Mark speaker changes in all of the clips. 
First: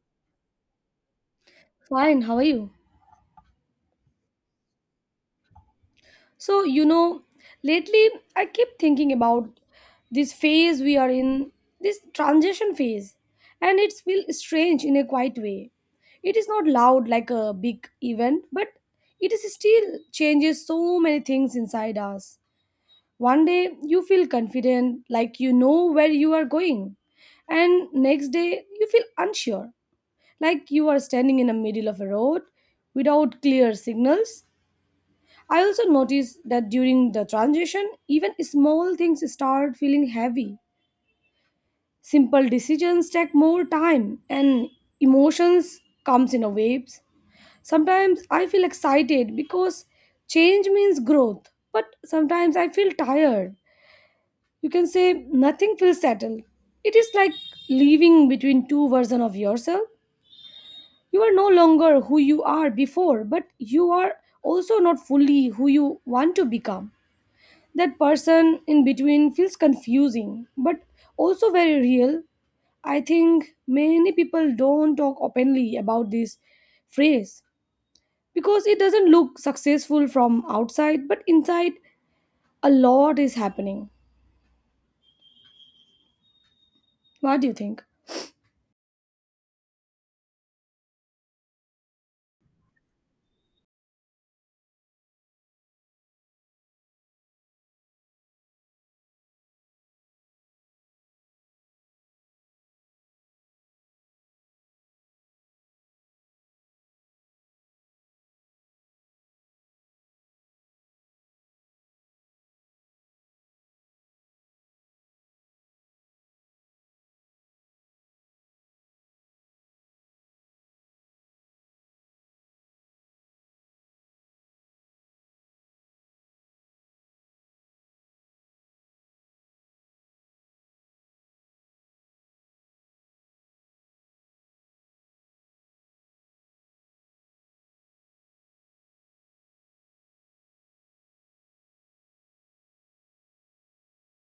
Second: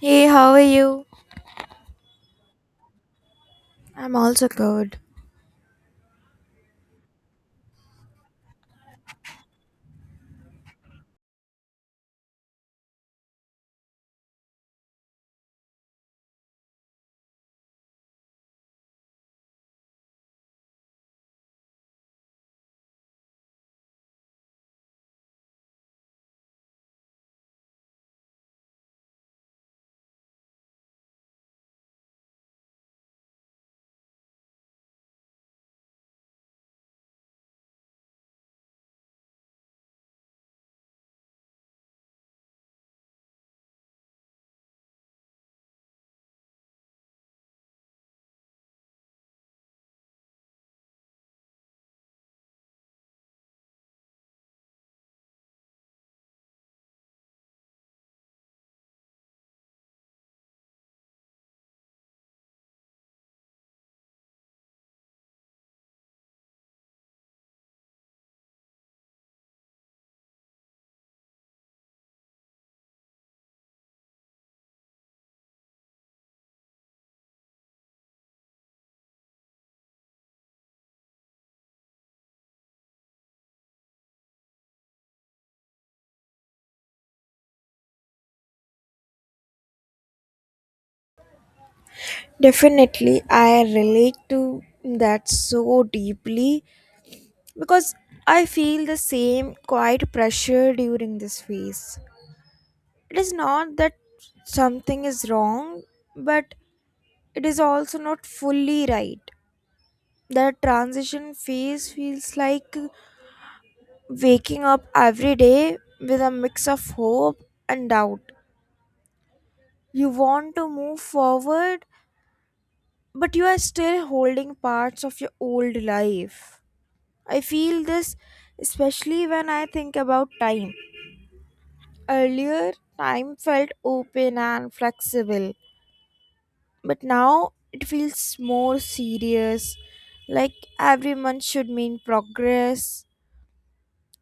Speaker 1: Hey, how are you?
Speaker 2: Fine, how are you?
Speaker 1: I'm also good.
Speaker 2: So, you know, lately I keep thinking about this phase we are in, this transition phase, and it feels strange in a quiet way. It is not loud like a big event, but it is still changes so many things inside us. One day you feel confident, like you know where you are going, and next day you feel unsure, like you are standing in the middle of a road without clear signals. I also noticed that during the transition, even small things start feeling heavy. Simple decisions take more time and emotions comes in a waves. Sometimes I feel excited because change means growth, but sometimes I feel tired. You can say nothing feels settled. It is like living between two versions of yourself. You are no longer who you are before, but you are also not fully who you want to become. That person in between feels confusing but also very real. I think many people don't talk openly about this phrase because it doesn't look successful from outside, but inside a lot is happening. What do you think?
Speaker 1: Definitely, I relate to that so deeply because I feel the same quiet pressure during this phase. It is not that something is wrong, but it is also not fully right. That transition phase feels like waking up every day with a mix of hope and doubt. You want to move forward, but you are still holding parts of your old life. I feel this especially when I think about time. Earlier, time felt open and flexible, but now it feels more serious, like every month should mean progress.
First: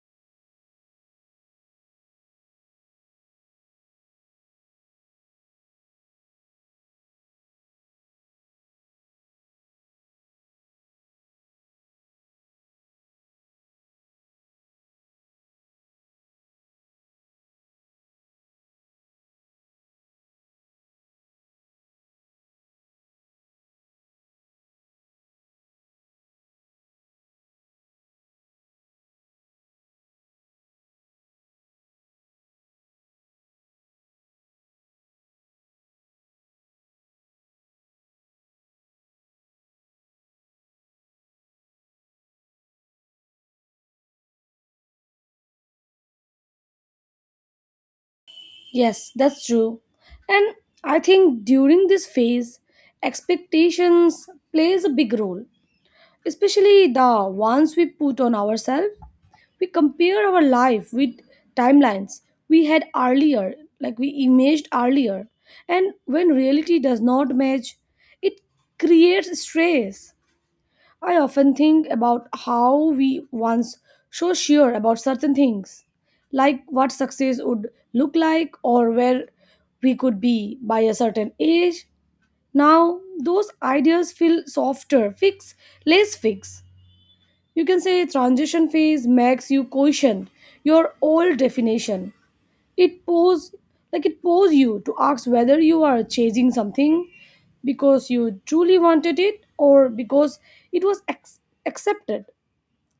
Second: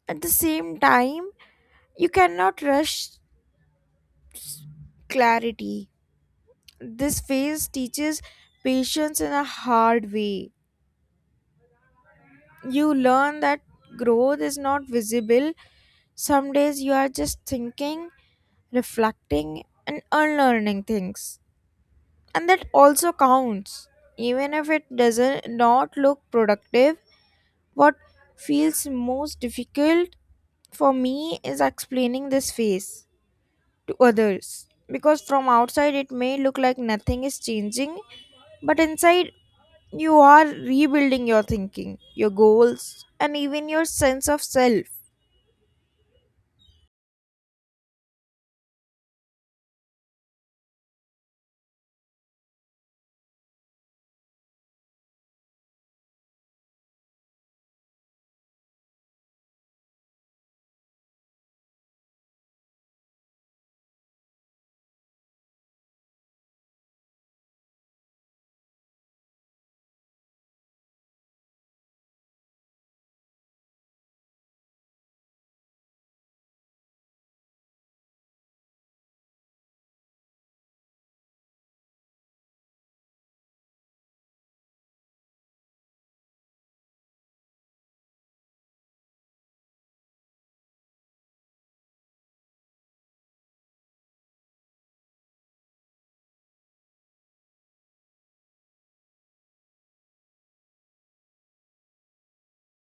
Speaker 1: At the same time, you cannot rush clarity. This phase teaches patience in a hard way. You learn that growth is not visible. Some days you are just thinking, reflecting, and unlearning things. And that also counts. Even if it doesn't not look productive, what feels most difficult for me is explaining this phase to others, because from outside it may look like nothing is changing, but inside you are rebuilding your thinking, your goals, and even your sense of self.
Speaker 2: Yes, that's true. And I think during this phase expectations plays a big role, especially the ones we put on ourselves. We compare our life with timelines we had earlier, like we imaged earlier, and when reality does not match it creates stress. I often think about how we once so sure about certain things, like what success would look like or where we could be by a certain age. Now those ideas feel softer fix, less fixed. You can say transition phase makes you question your old definition. It pose, like it pose you to ask whether you are chasing something because you truly wanted it or because it was ex- accepted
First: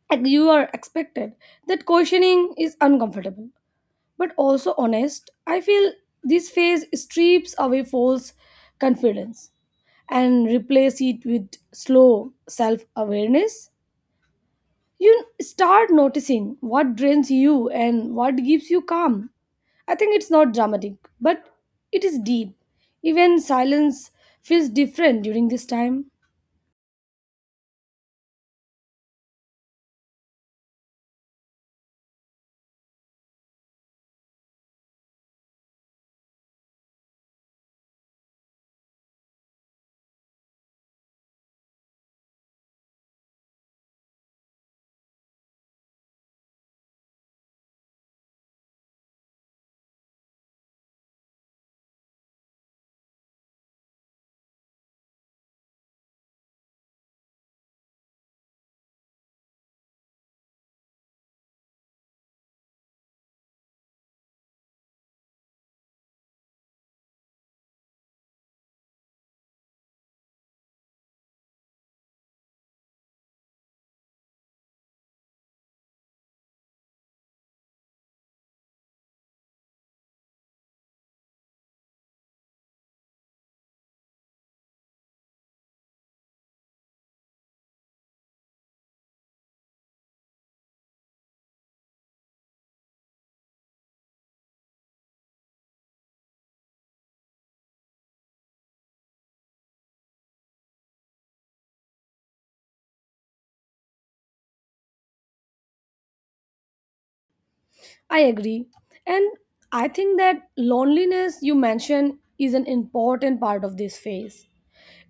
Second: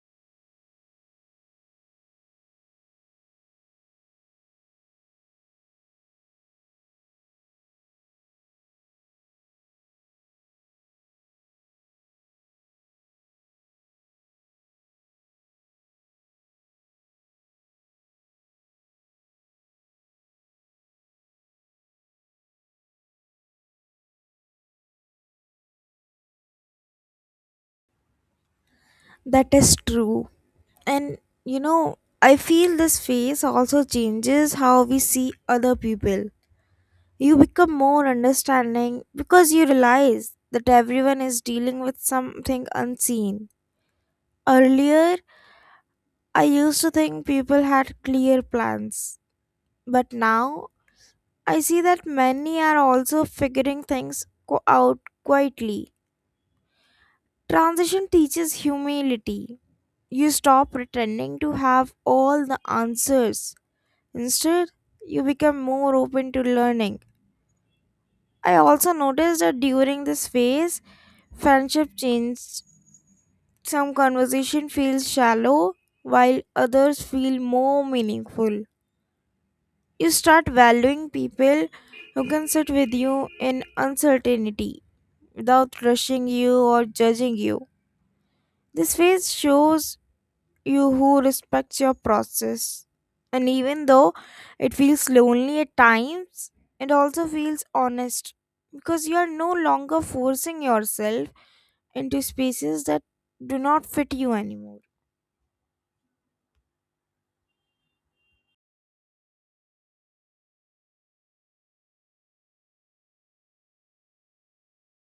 Speaker 2: and you are expected. That questioning is uncomfortable but also honest. I feel this phase strips away false confidence and replace it with slow self-awareness. You start noticing what drains you and what gives you calm. I think it's not dramatic, but it is deep. Even silence feels different during this time.
Speaker 1: That is true. And you know, I feel this phase also changes how we see other people. You become more understanding because you realize that everyone is dealing with something unseen. Earlier, I used to think people had clear plans, but now I see that many are also figuring things out quietly. Transition teaches humility. You stop pretending to have all the answers. Instead, you become more open to learning. I also noticed that during this phase, friendship changed. Some conversation feels shallow, while others feel more meaningful. You start valuing people who can sit with you in uncertainty without rushing you or judging you. This phase shows you who respects your process. And even though it feels lonely at times, it also feels honest because you are no longer forcing yourself into spaces that do not fit you anymore.
Speaker 2: I agree. And I think that loneliness you mentioned is an important part of this phase.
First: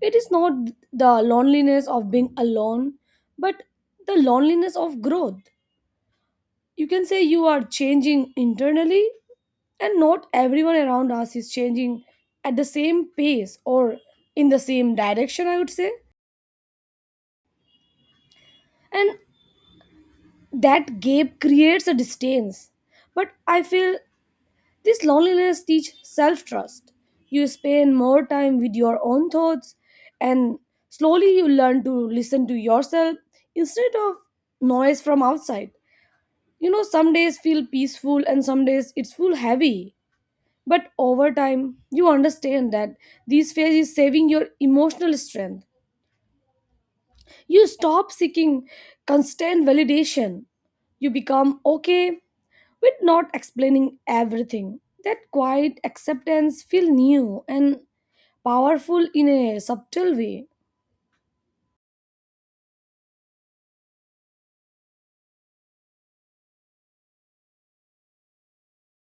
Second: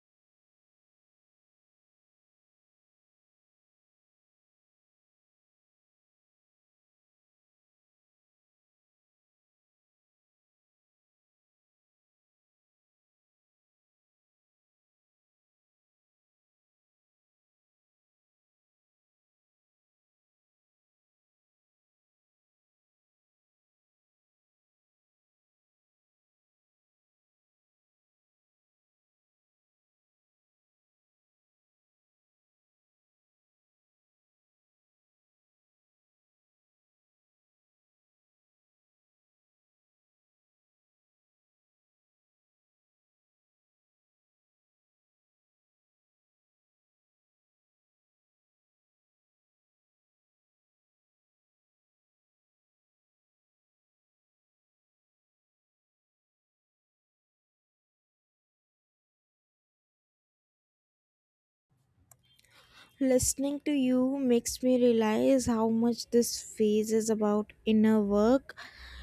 Speaker 2: It is not the loneliness of being alone, but the loneliness of growth. You can say you are changing internally and not everyone around us is changing at the same pace or in the same direction, I would say. And that gap creates a distance, but I feel this loneliness teach self trust. You spend more time with your own thoughts and slowly you learn to listen to yourself instead of noise from outside. Some days feel peaceful and some days it's full heavy. But over time, you understand that this phase is saving your emotional strength. You stop seeking constant validation. You become okay with not explaining everything. That quiet acceptance feels new and powerful in a subtle way.
Speaker 1: Listening to you makes me realize how much this phase is about inner work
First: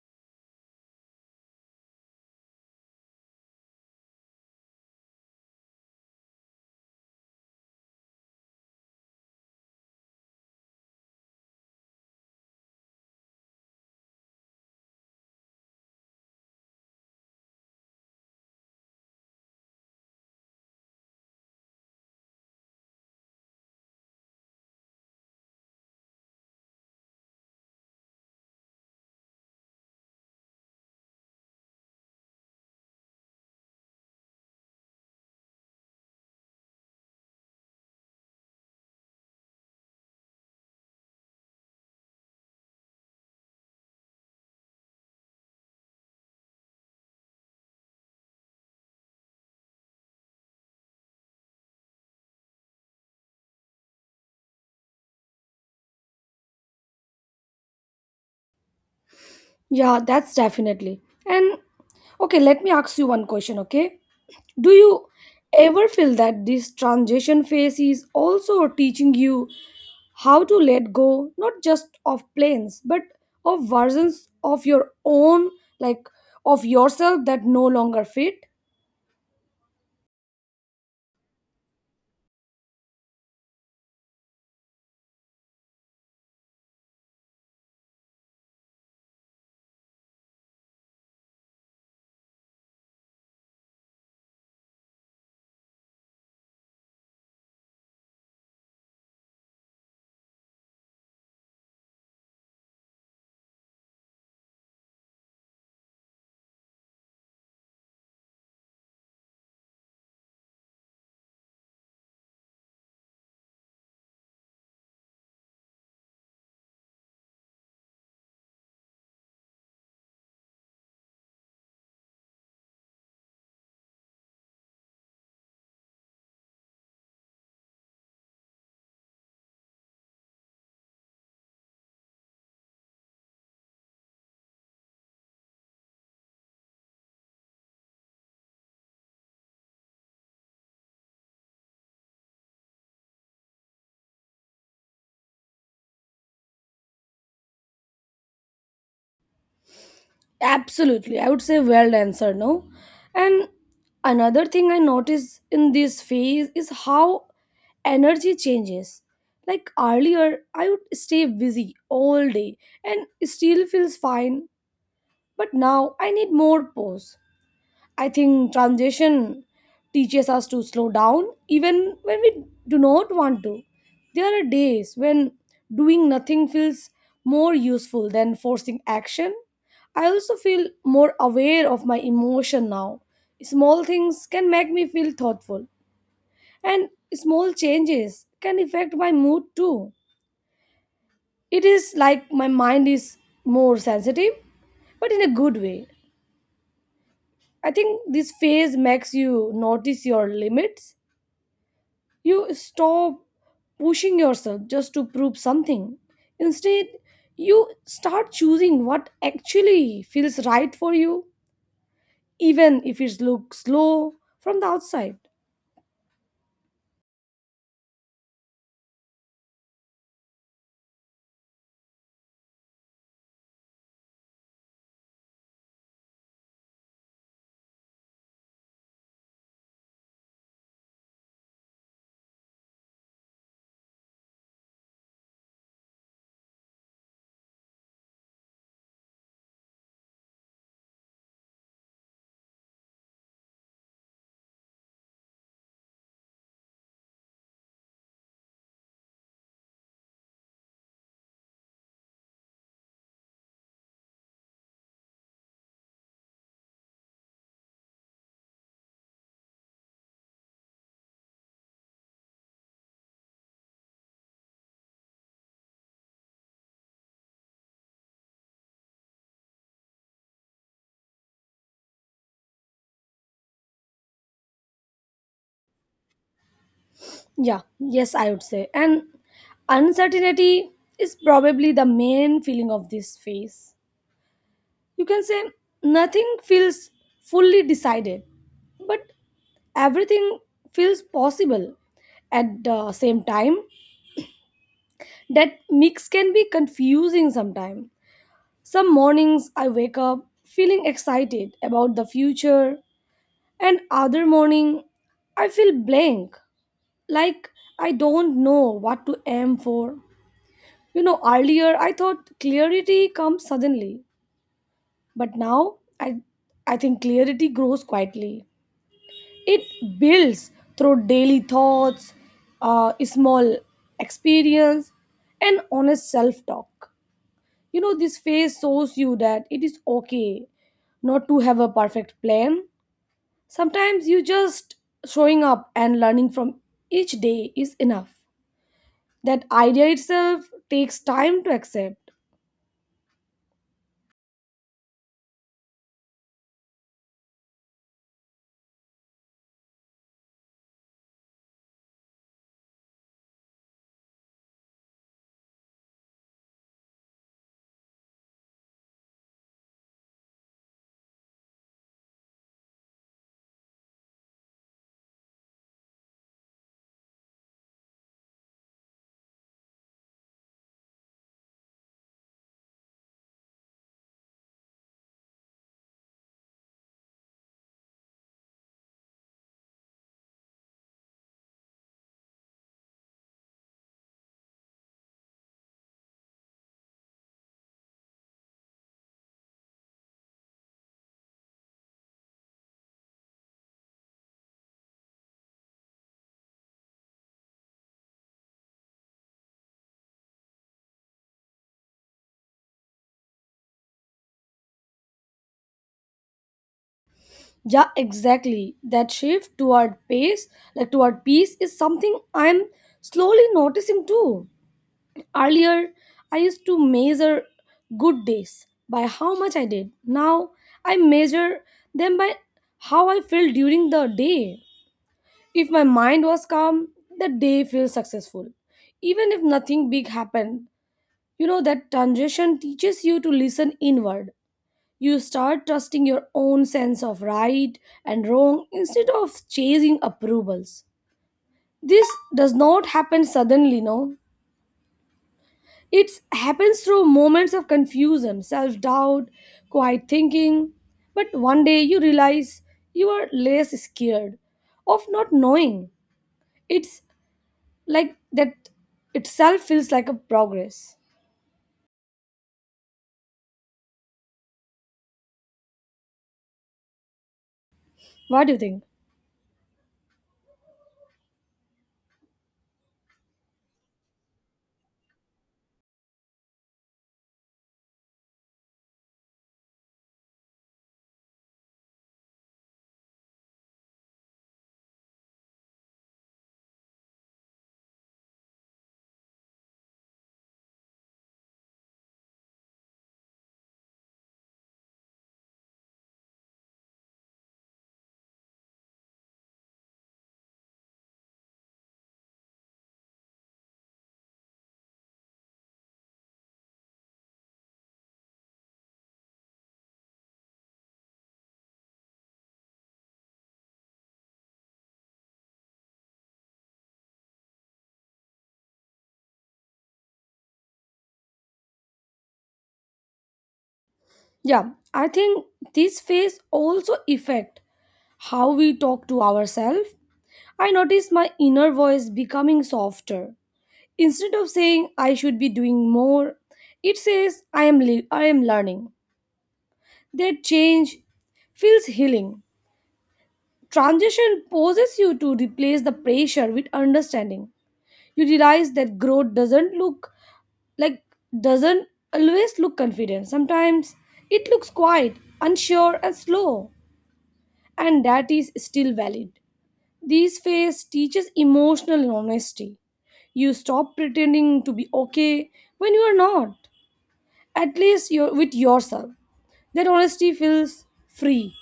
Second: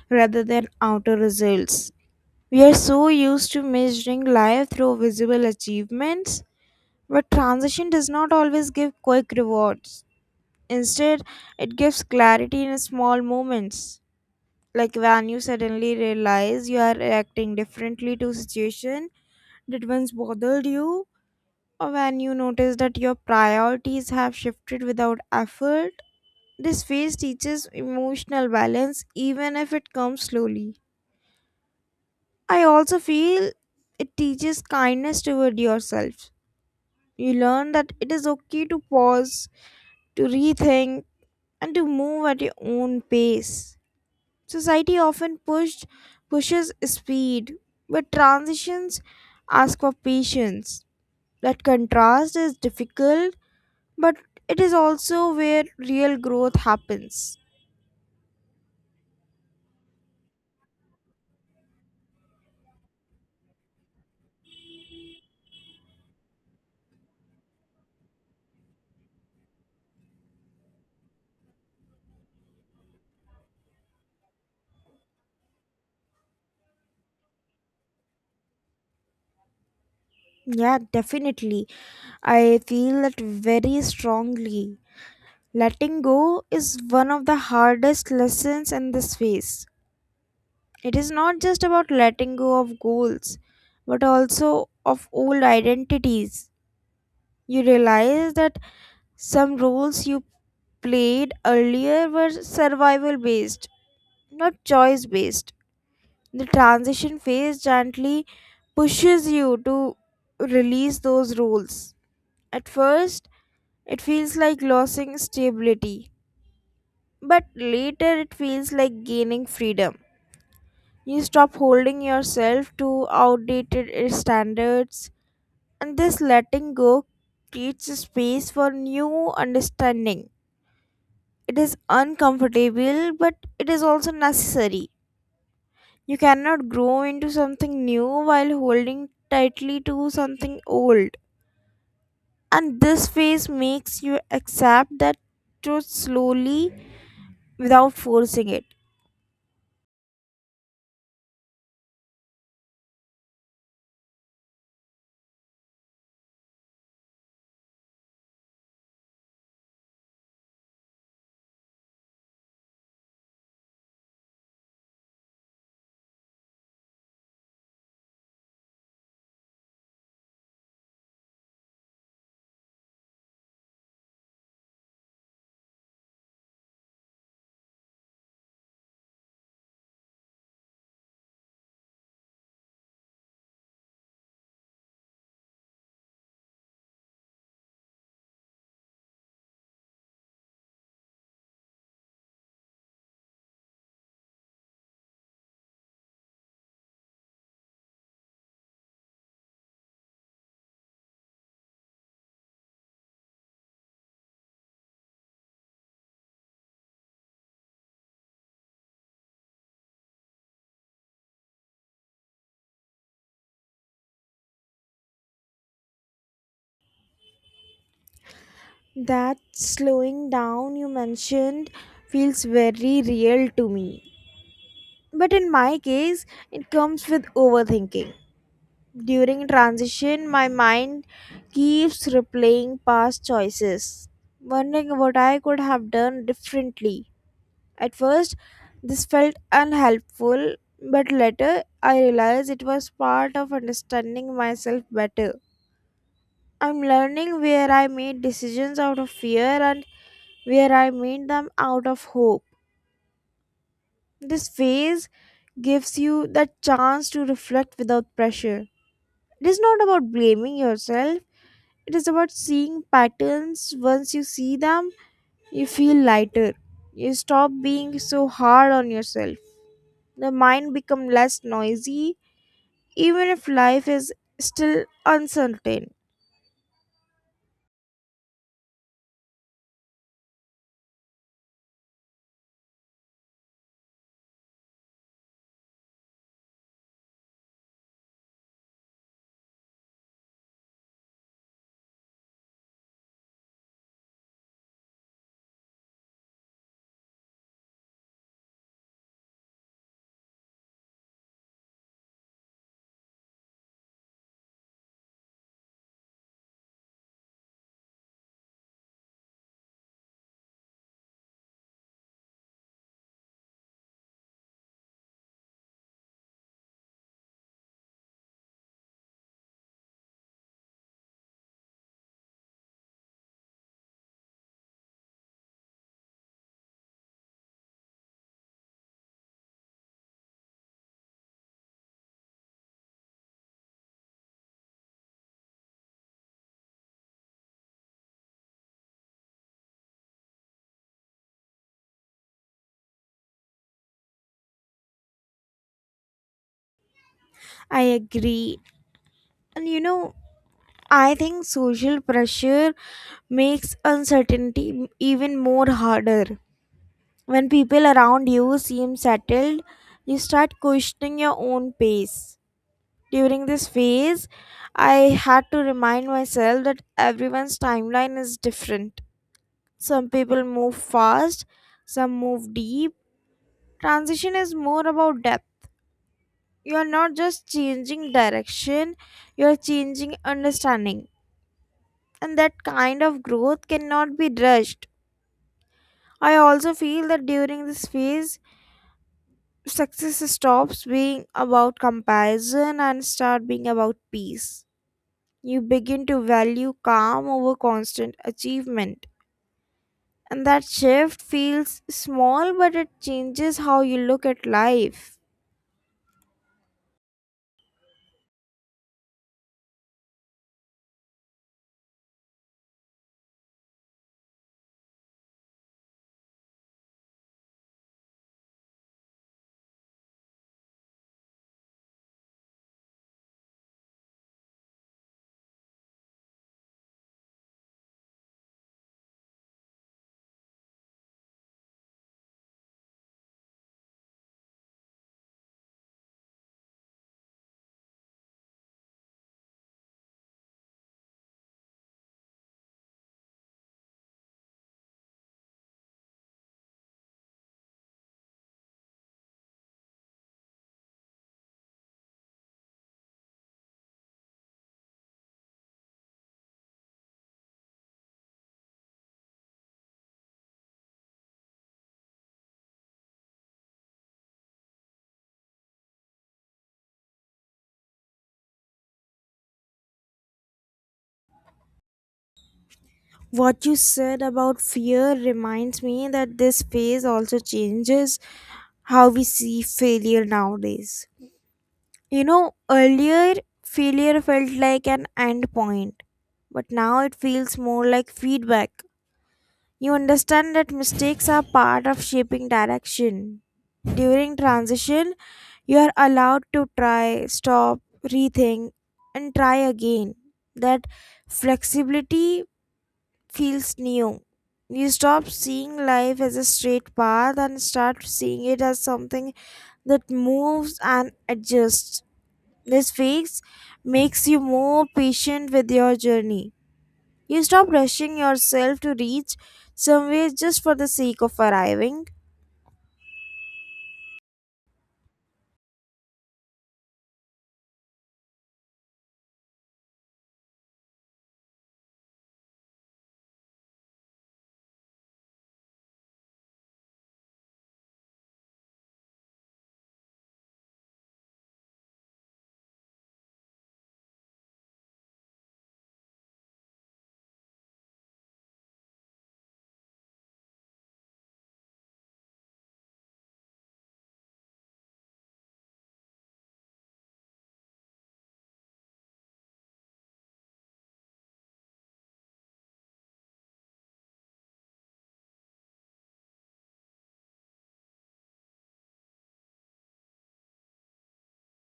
Speaker 1: rather than outer results. We are so used to measuring life through visible achievements, but transition does not always give quick rewards. Instead, it gives clarity in small moments, like when you suddenly realize you are reacting differently to situation that once bothered you, or when you notice that your priorities have shifted without effort. This phase teaches emotional balance even if it comes slowly. I also feel it teaches kindness toward yourself. You learn that it is okay to pause, to rethink, and to move at your own pace. Society often pushed pushes speed, but transitions ask for patience. That contrast is difficult, but it is also where real growth happens.
Speaker 2: Yeah, that's definitely. And okay, let me ask you one question, okay? Do you ever feel that this transition phase is also teaching you how to let go not just of plans but of versions of your own, like of yourself that no longer fit?
Speaker 1: Yeah, definitely. I feel that very strongly. Letting go is one of the hardest lessons in this phase. It is not just about letting go of goals, but also of old identities. You realize that some roles you played earlier were survival based, not choice based. The transition phase gently pushes you to release those roles. At first, it feels like losing stability, but later it feels like gaining freedom. You stop holding yourself to outdated standards, and this letting go creates a space for new understanding. It is uncomfortable, but it is also necessary. You cannot grow into something new while holding tightly to something old. And this phase makes you accept that truth slowly, without forcing it.
Speaker 2: Absolutely, I would say. Well answered, no. And another thing I notice in this phase is how energy changes, like earlier I would stay busy all day and still feels fine, but now I need more pause. I think transition teaches us to slow down even when we do not want to. There are days when doing nothing feels more useful than forcing action. I also feel more aware of my emotion now. Small things can make me feel thoughtful, and small changes can affect my mood too. It is like my mind is more sensitive, but in a good way. I think this phase makes you notice your limits. You stop pushing yourself just to prove something. Instead, you start choosing what actually feels right for you, even if it looks slow from the outside.
Speaker 1: That slowing down you mentioned feels very real to me. But in my case, it comes with overthinking. During transition, my mind keeps replaying past choices, wondering what I could have done differently. At first, this felt unhelpful, but later I realized it was part of understanding myself better. I'm learning where I made decisions out of fear and where I made them out of hope. This phase gives you the chance to reflect without pressure. It is not about blaming yourself. It is about seeing patterns. Once you see them, you feel lighter. You stop being so hard on yourself. The mind becomes less noisy, even if life is still uncertain.
Speaker 2: Yeah, yes, I would say. And uncertainty is probably the main feeling of this phase. You can say nothing feels fully decided, but everything feels possible at the same time. That mix can be confusing sometimes. Some mornings I wake up feeling excited about the future, and other morning I feel blank, like I don't know what to aim for. Earlier I thought clarity comes suddenly, but now I think clarity grows quietly. It builds through daily thoughts, small experience, and honest self-talk. This phase shows you that it is okay not to have a perfect plan. Sometimes you just showing up and learning from each day is enough. That idea itself takes time to accept.
Speaker 1: I agree. And you know, I think social pressure makes uncertainty even more harder. When people around you seem settled, you start questioning your own pace. During this phase, I had to remind myself that everyone's timeline is different. Some people move fast, some move deep. Transition is more about depth. You are not just changing direction, you are changing understanding. And that kind of growth cannot be rushed. I also feel that during this phase, success stops being about comparison and start being about peace. You begin to value calm over constant achievement. And that shift feels small, but it changes how you look at life.
Speaker 2: Yeah, exactly. That shift toward pace, like toward peace, is something I'm slowly noticing too. Earlier, I used to measure good days by how much I did. Now, I measure them by how I feel during the day. If my mind was calm, the day feels successful. Even if nothing big happened, that transition teaches you to listen inward. You start trusting your own sense of right and wrong instead of chasing approvals. This does not happen suddenly, no. It happens through moments of confusion, self doubt, quiet thinking. But one day you realize you are less scared of not knowing. It's like that itself feels like a progress. What do you think?
Speaker 1: What you said about fear reminds me that this phase also changes how we see failure nowadays. You know, earlier failure felt like an end point, but now it feels more like feedback. You understand that mistakes are part of shaping direction. During transition, you are allowed to try, stop, rethink, and try again. That flexibility feels new. You stop seeing life as a straight path and start seeing it as something that moves and adjusts. This phase makes you more patient with your journey. You stop rushing yourself to reach somewhere just for the sake of arriving.
Speaker 2: Yeah, I think this phase also affect how we talk to ourselves. I notice my inner voice becoming softer. Instead of saying I should be doing more, it says I am learning. That change feels healing. Transition poses you to replace the pressure with understanding. You realize that growth doesn't look like doesn't always look confident. Sometimes it looks quiet, unsure, and slow, and that is still valid. This phase teaches emotional honesty. You stop pretending to be okay when you are not. At least you're with yourself. That honesty feels free.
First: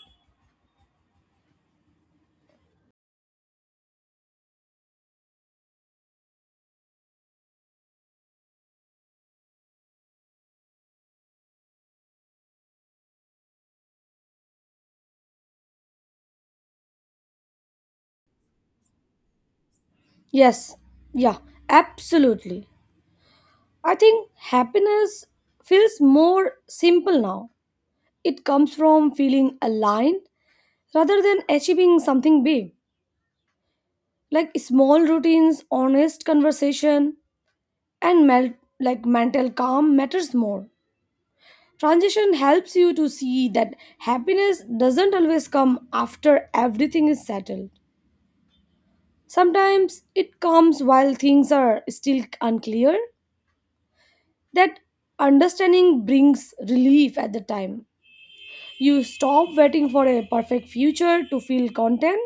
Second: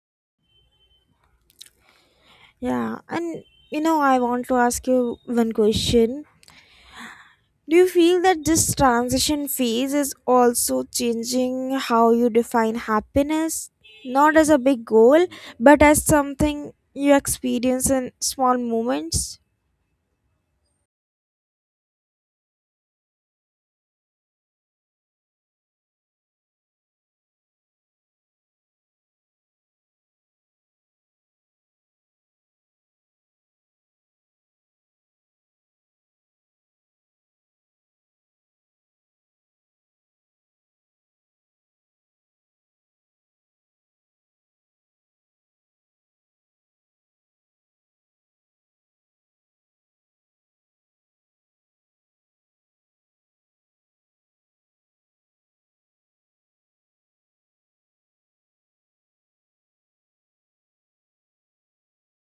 Speaker 1: Yeah, and you know, I want to ask you one question. Do you feel that this transition phase is also changing how you define happiness? Not as a big goal, but as something you experience in small moments?
Speaker 2: Yes, yeah, absolutely. I think happiness feels more simple now. It comes from feeling aligned rather than achieving something big, like small routines, honest conversation, and like mental calm matters more. Transition helps you to see that happiness doesn't always come after everything is settled. Sometimes it comes while things are still unclear. That understanding brings relief at the time. You stop waiting for a perfect future to feel content.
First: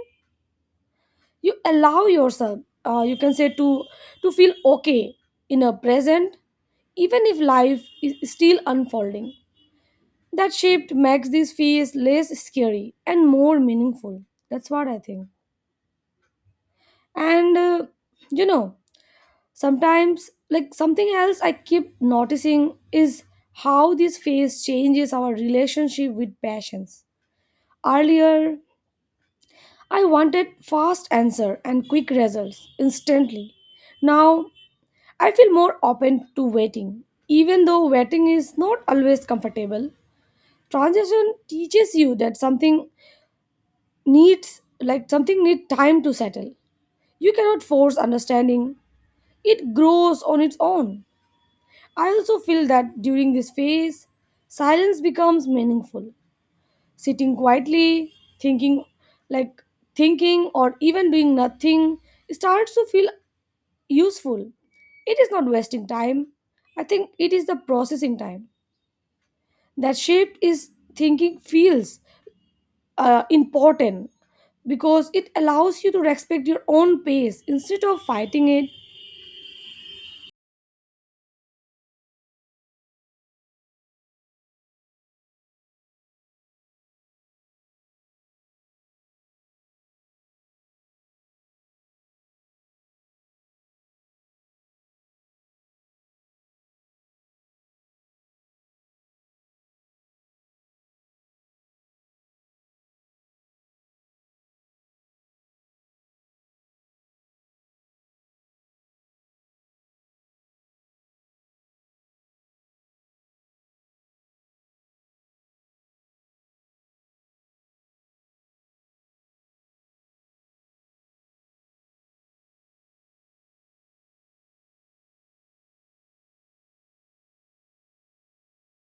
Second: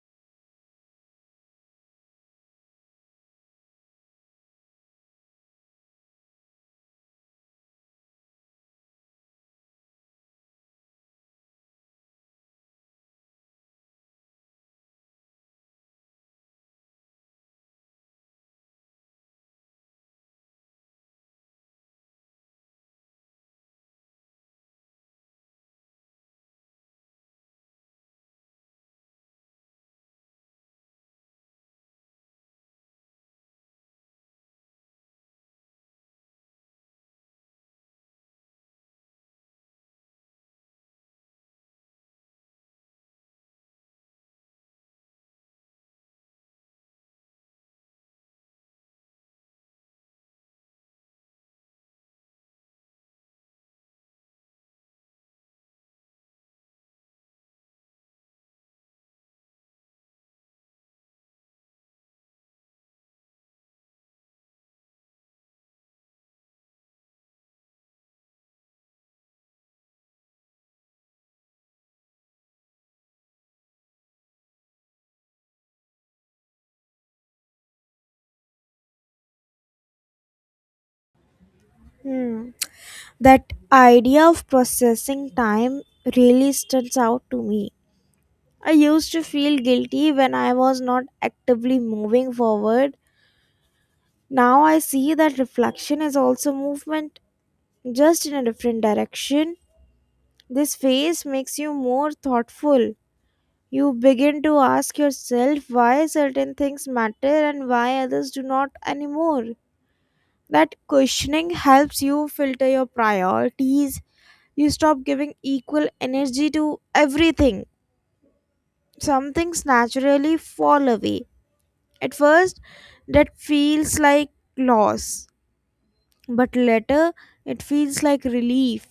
Speaker 2: You allow yourself, you can say to feel okay in a present, even if life is still unfolding. That shift makes this phase less scary and more meaningful. That's what I think. And you know sometimes, like, something else I keep noticing is how this phase changes our relationship with passions. Earlier, I wanted fast answer and quick results instantly. Now I feel more open to waiting. Even though waiting is not always comfortable, transition teaches you that something needs time to settle. You cannot force understanding. It grows on its own. I also feel that during this phase, silence becomes meaningful. Sitting quietly, thinking like thinking or even doing nothing starts to feel useful. It is not wasting time. I think it is the processing time that shape is thinking feels important, because it allows you to respect your own pace instead of fighting it.
Speaker 1: That idea of processing time really stands out to me. I used to feel guilty when I was not actively moving forward. Now I see that reflection is also movement, just in a different direction. This phase makes you more thoughtful. You begin to ask yourself why certain things matter and why others do not anymore. That questioning helps you filter your priorities. You stop giving equal energy to everything. Some things naturally fall away. At first, that feels like loss, but later, it feels like relief.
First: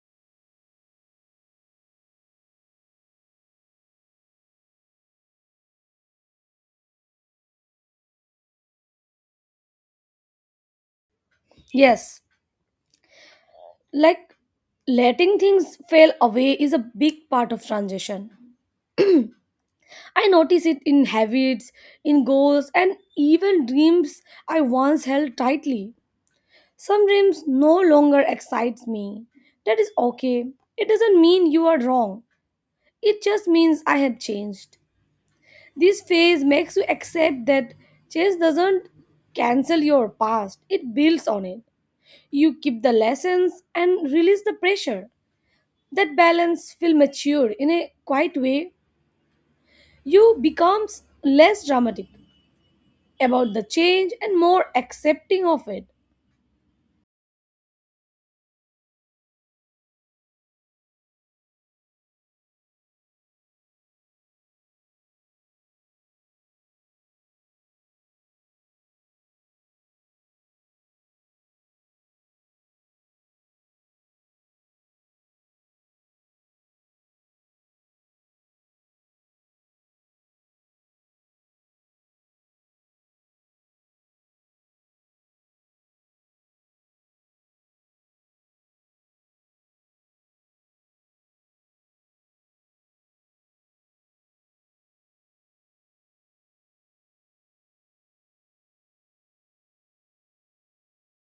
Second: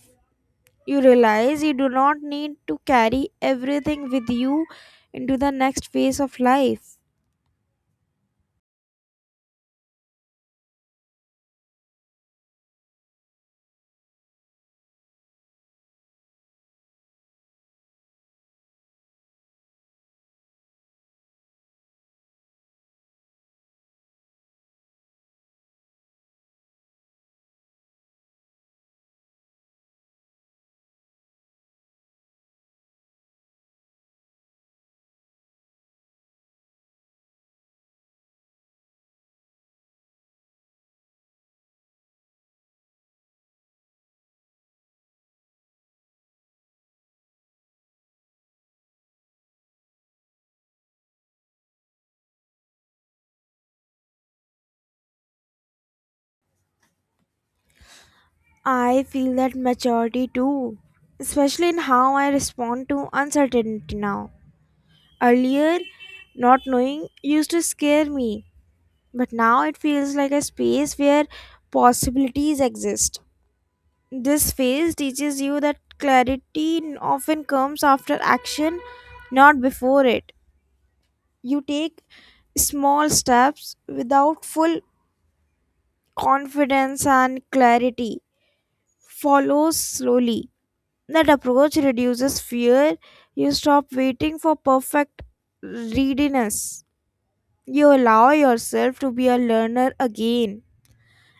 Speaker 1: You realize you do not need to carry everything with you into the next phase of life.
Speaker 2: Yes, like letting things fail away is a big part of transition. I notice it in habits, in goals and even dreams I once held tightly. Some dreams no longer excites me. That is okay. It doesn't mean you are wrong, it just means I have changed. This phase makes you accept that chess doesn't cancel your past, it builds on it. You keep the lessons and release the pressure. That balance feels mature in a quiet way. You becomes less dramatic about the change and more accepting of it.
Speaker 1: I feel that maturity too, especially in how I respond to uncertainty now. Earlier, not knowing used to scare me, but now it feels like a space where possibilities exist. This phase teaches you that clarity often comes after action, not before it. You take small steps without full confidence, and clarity follows slowly. That approach reduces fear. You stop waiting for perfect readiness. You allow yourself to be a learner again,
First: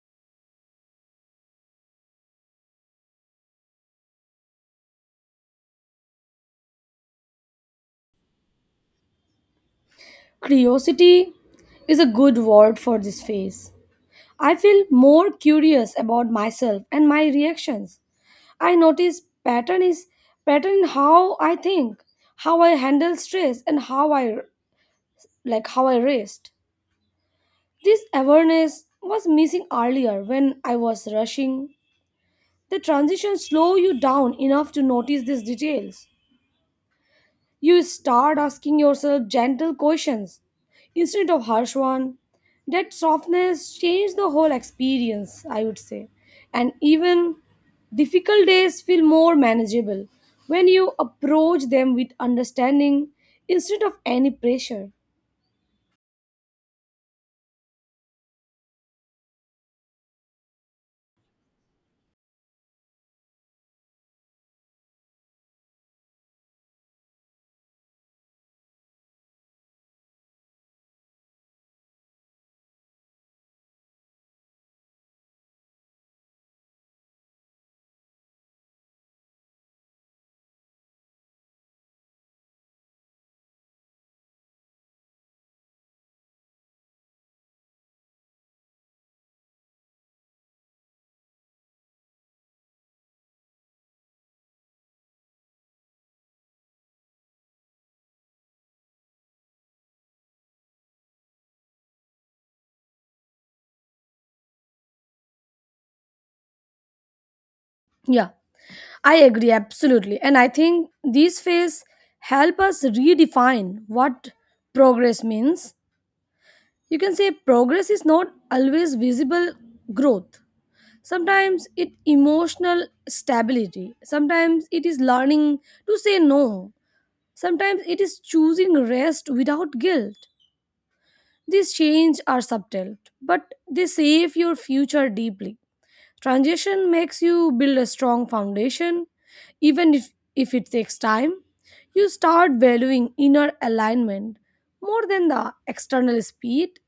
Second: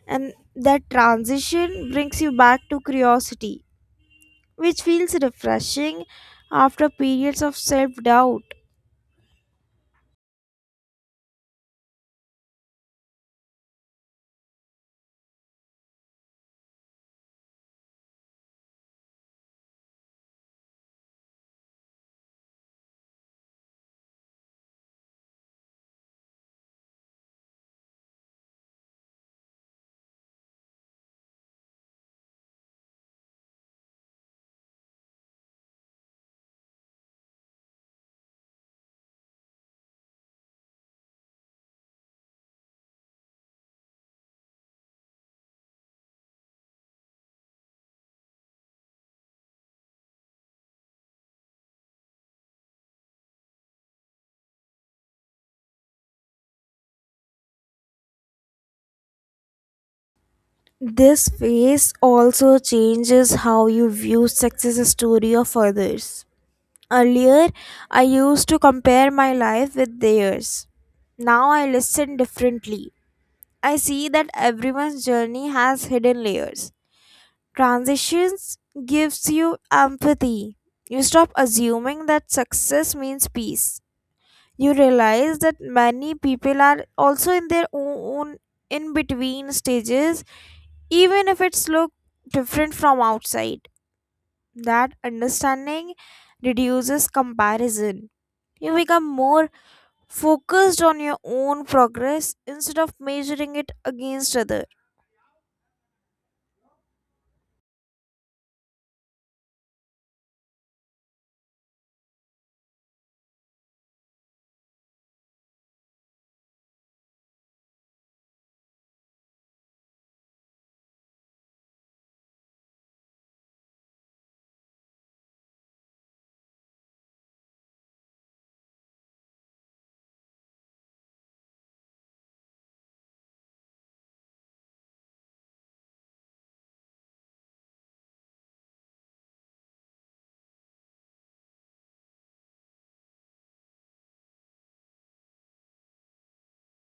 Speaker 1: and that transition brings you back to curiosity, which feels refreshing after periods of self doubt.
Speaker 2: Curiosity is a good word for this phase. I feel more curious about myself and my reactions. I notice pattern in how I think, how I handle stress, and how I rest. This awareness was missing earlier when I was rushing. The transition slow you down enough to notice these details. You start asking yourself gentle questions instead of harsh one. That softness changed the whole experience, I would say. And even difficult days feel more manageable when you approach them with understanding instead of any pressure.
Speaker 1: This phase also changes how you view success story of others. Earlier, I used to compare my life with theirs. Now I listen differently. I see that everyone's journey has hidden layers. Transitions gives you empathy. You stop assuming that success means peace. You realize that many people are also in their own in between stages, even if it's look different from outside. That understanding reduces comparison. You become more focused on your own progress instead of measuring it against other.
Speaker 2: Yeah, I agree absolutely. And I think these phases help us redefine what progress means. You can say progress is not always visible growth. Sometimes it emotional stability, sometimes it is learning to say no, sometimes it is choosing rest without guilt. These changes are subtle but they save your future deeply. Transition makes you build a strong foundation even if it takes time. You start valuing inner alignment more than the external speed.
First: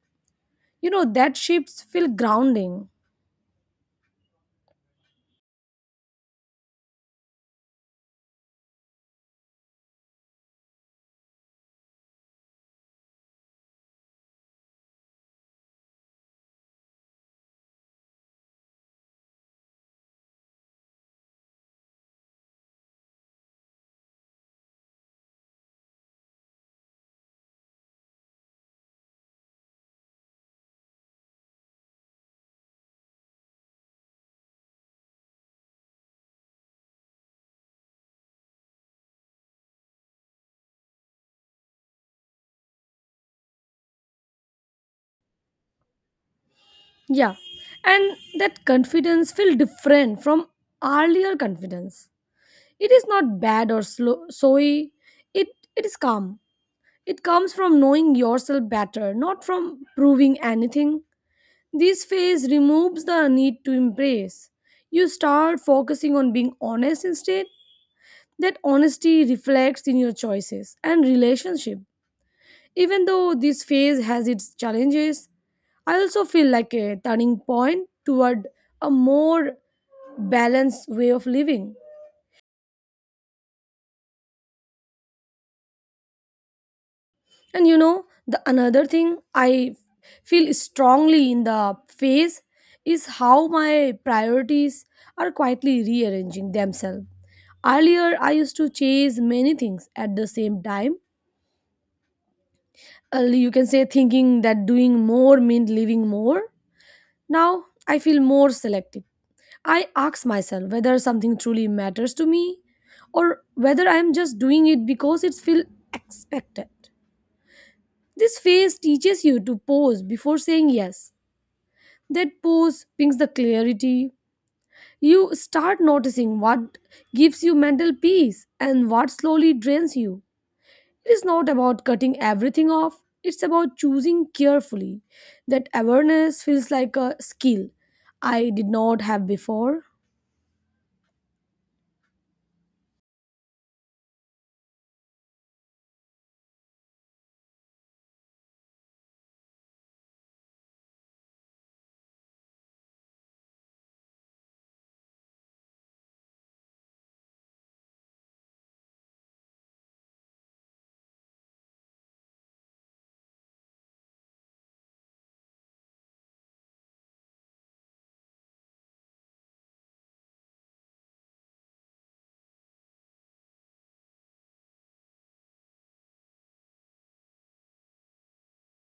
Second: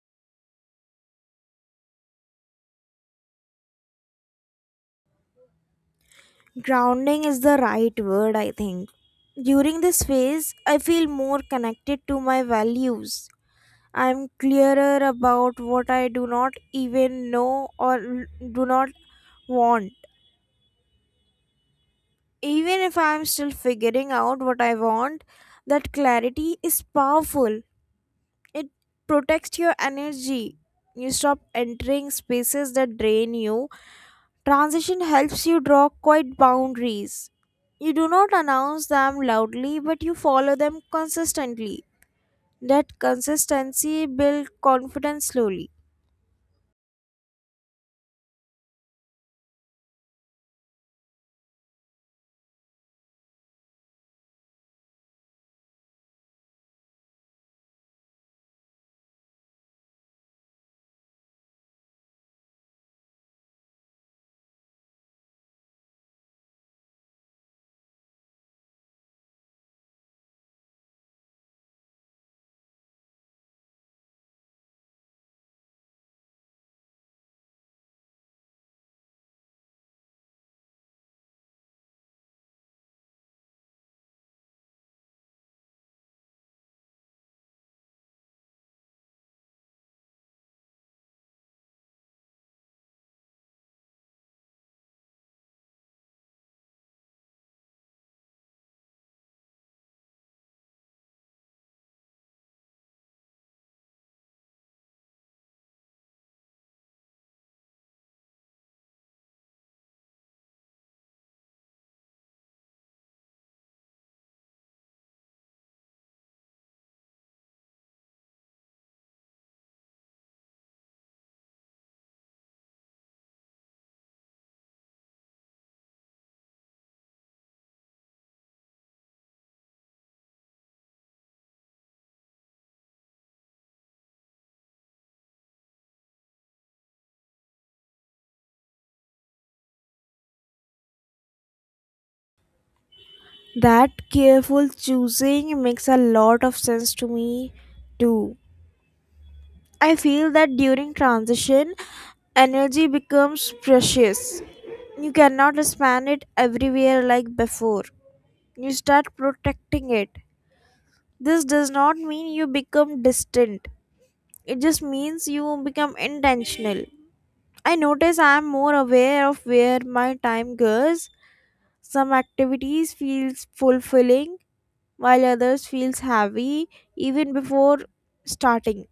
Speaker 2: You know that shifts feel grounding.
Speaker 1: Grounding is the right word, I think. During this phase, I feel more connected to my values. I'm clearer about what I do not even know or do not want. Even if I'm still figuring out what I want, that clarity is powerful. It protects your energy. You stop entering spaces that drain you. Transition helps you draw quiet boundaries. You do not announce them loudly, but you follow them consistently. That consistency builds confidence slowly.
Speaker 2: Yeah, and that confidence feel different from earlier confidence. It is not bad or slow, soy. It it is calm. It comes from knowing yourself better, not from proving anything. This phase removes the need to impress. You start focusing on being honest instead. That honesty reflects in your choices and relationship. Even though this phase has its challenges, I also feel like a turning point toward a more balanced way of living. And you know, the another thing I feel strongly in the phase is how my priorities are quietly rearranging themselves. Earlier, I used to chase many things at the same time. You can say thinking that doing more meant living more. Now, I feel more selective. I ask myself whether something truly matters to me or whether I am just doing it because it feels expected. This phase teaches you to pause before saying yes. That pause brings the clarity. You start noticing what gives you mental peace and what slowly drains you. It is not about cutting everything off, it's about choosing carefully. That awareness feels like a skill I did not have before.
Speaker 1: That careful choosing makes a lot of sense to me, too. I feel that during transition, energy becomes precious. You cannot spend it everywhere like before. You start protecting it. This does not mean you become distant, it just means you become intentional. I notice I'm more aware of where my time goes. Some activities feels fulfilling while others feels heavy even before starting.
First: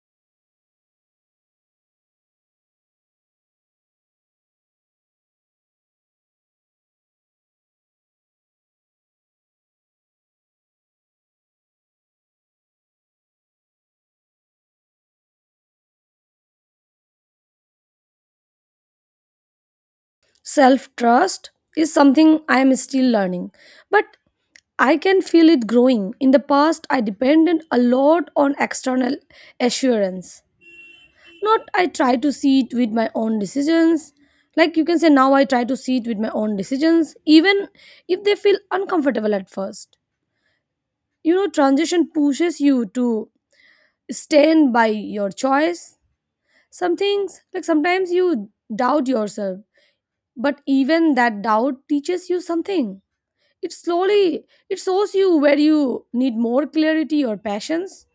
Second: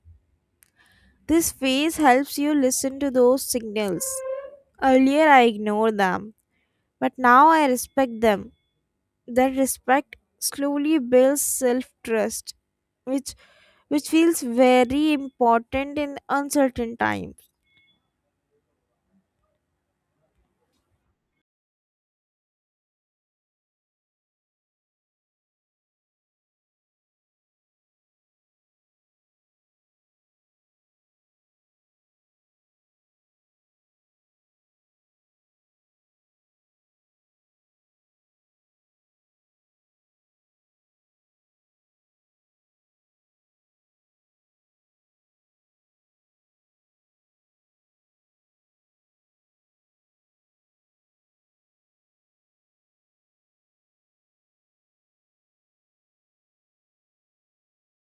Speaker 1: This phase helps you listen to those signals. Earlier I ignored them, but now I respect them. That respect slowly builds self-trust, which which feels very important in uncertain times.
Speaker 2: Self trust is something I am still learning, but I can feel it growing. In the past, I depended a lot on external assurance. Not I try to see it with my own decisions. Like you can say, now I try to see it with my own decisions, even if they feel uncomfortable at first. You know, transition pushes you to stand by your choice. Some things, like sometimes you doubt yourself, but even that doubt teaches you something. It slowly it shows you where you need more clarity or passions.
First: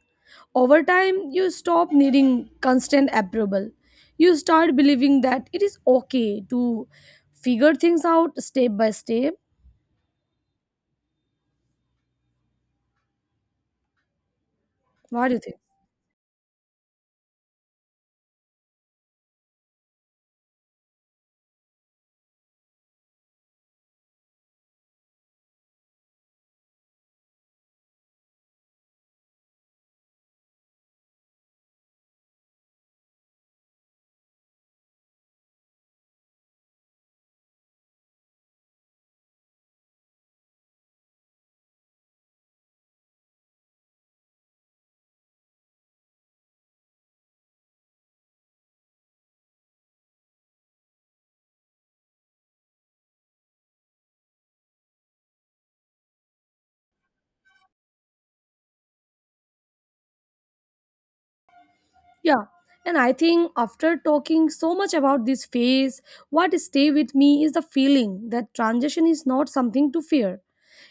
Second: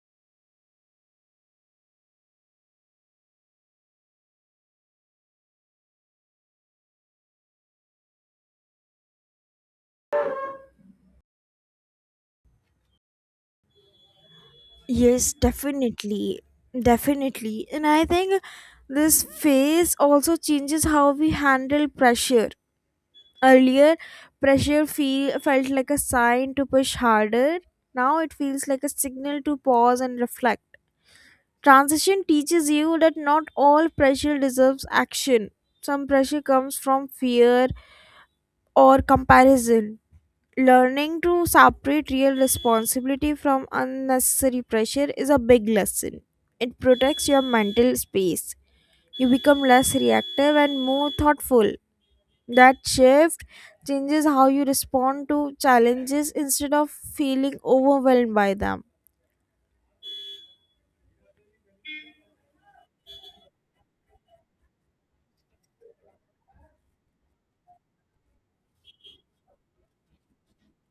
Speaker 2: Over time, you stop needing constant approval. You start believing that it is okay to figure things out step by step. What
Speaker 1: Yes,
Speaker 2: do you think?
Speaker 1: definitely. Definitely. And I think this phase also changes how we handle pressure. Earlier, pressure felt like a sign to push harder. Now it feels like a signal to pause and reflect. Transition teaches you that not all pressure deserves action. Some pressure comes from fear or comparison. Learning to separate real responsibility from unnecessary pressure is a big lesson. It protects your mental space. You become less reactive and more thoughtful. That shift changes how you respond to challenges instead of feeling overwhelmed by them.
Speaker 2: Yeah. And I think after talking so much about this phase, what stay with me is the feeling that transition is not something to fear.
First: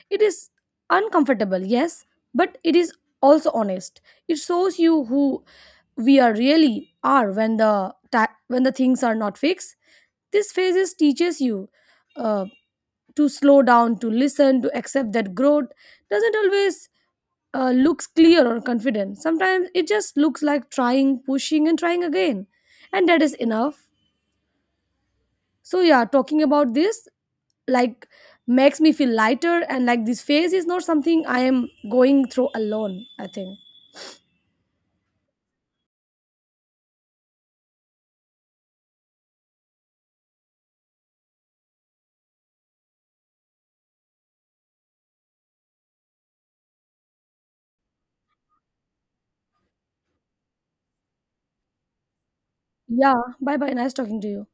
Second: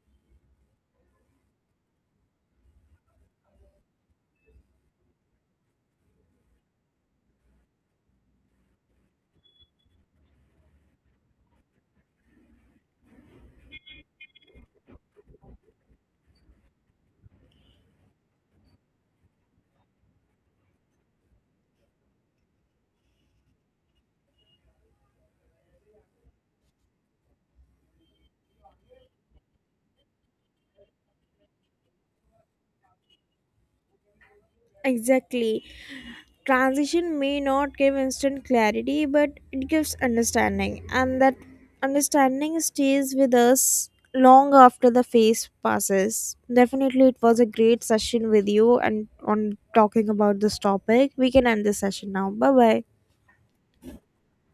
Speaker 2: It is uncomfortable, yes, but it is also honest. It shows you who we are really are when when the things are not fixed. This phases teaches you, uh, to slow down, to listen, to accept that growth doesn't always, looks clear or confident. Sometimes it just looks like trying, pushing, and trying again, and that is enough. So yeah, talking about this, like, makes me feel lighter and like this phase is not something I am going through alone, I think.
Speaker 1: Exactly. Transition may not give instant clarity, but it gives understanding, and that understanding stays with us long after the phase passes. Definitely, it was a great session with you and on talking about this topic. We can end this session now. Bye bye.
Speaker 2: Yeah, bye bye, nice talking to you.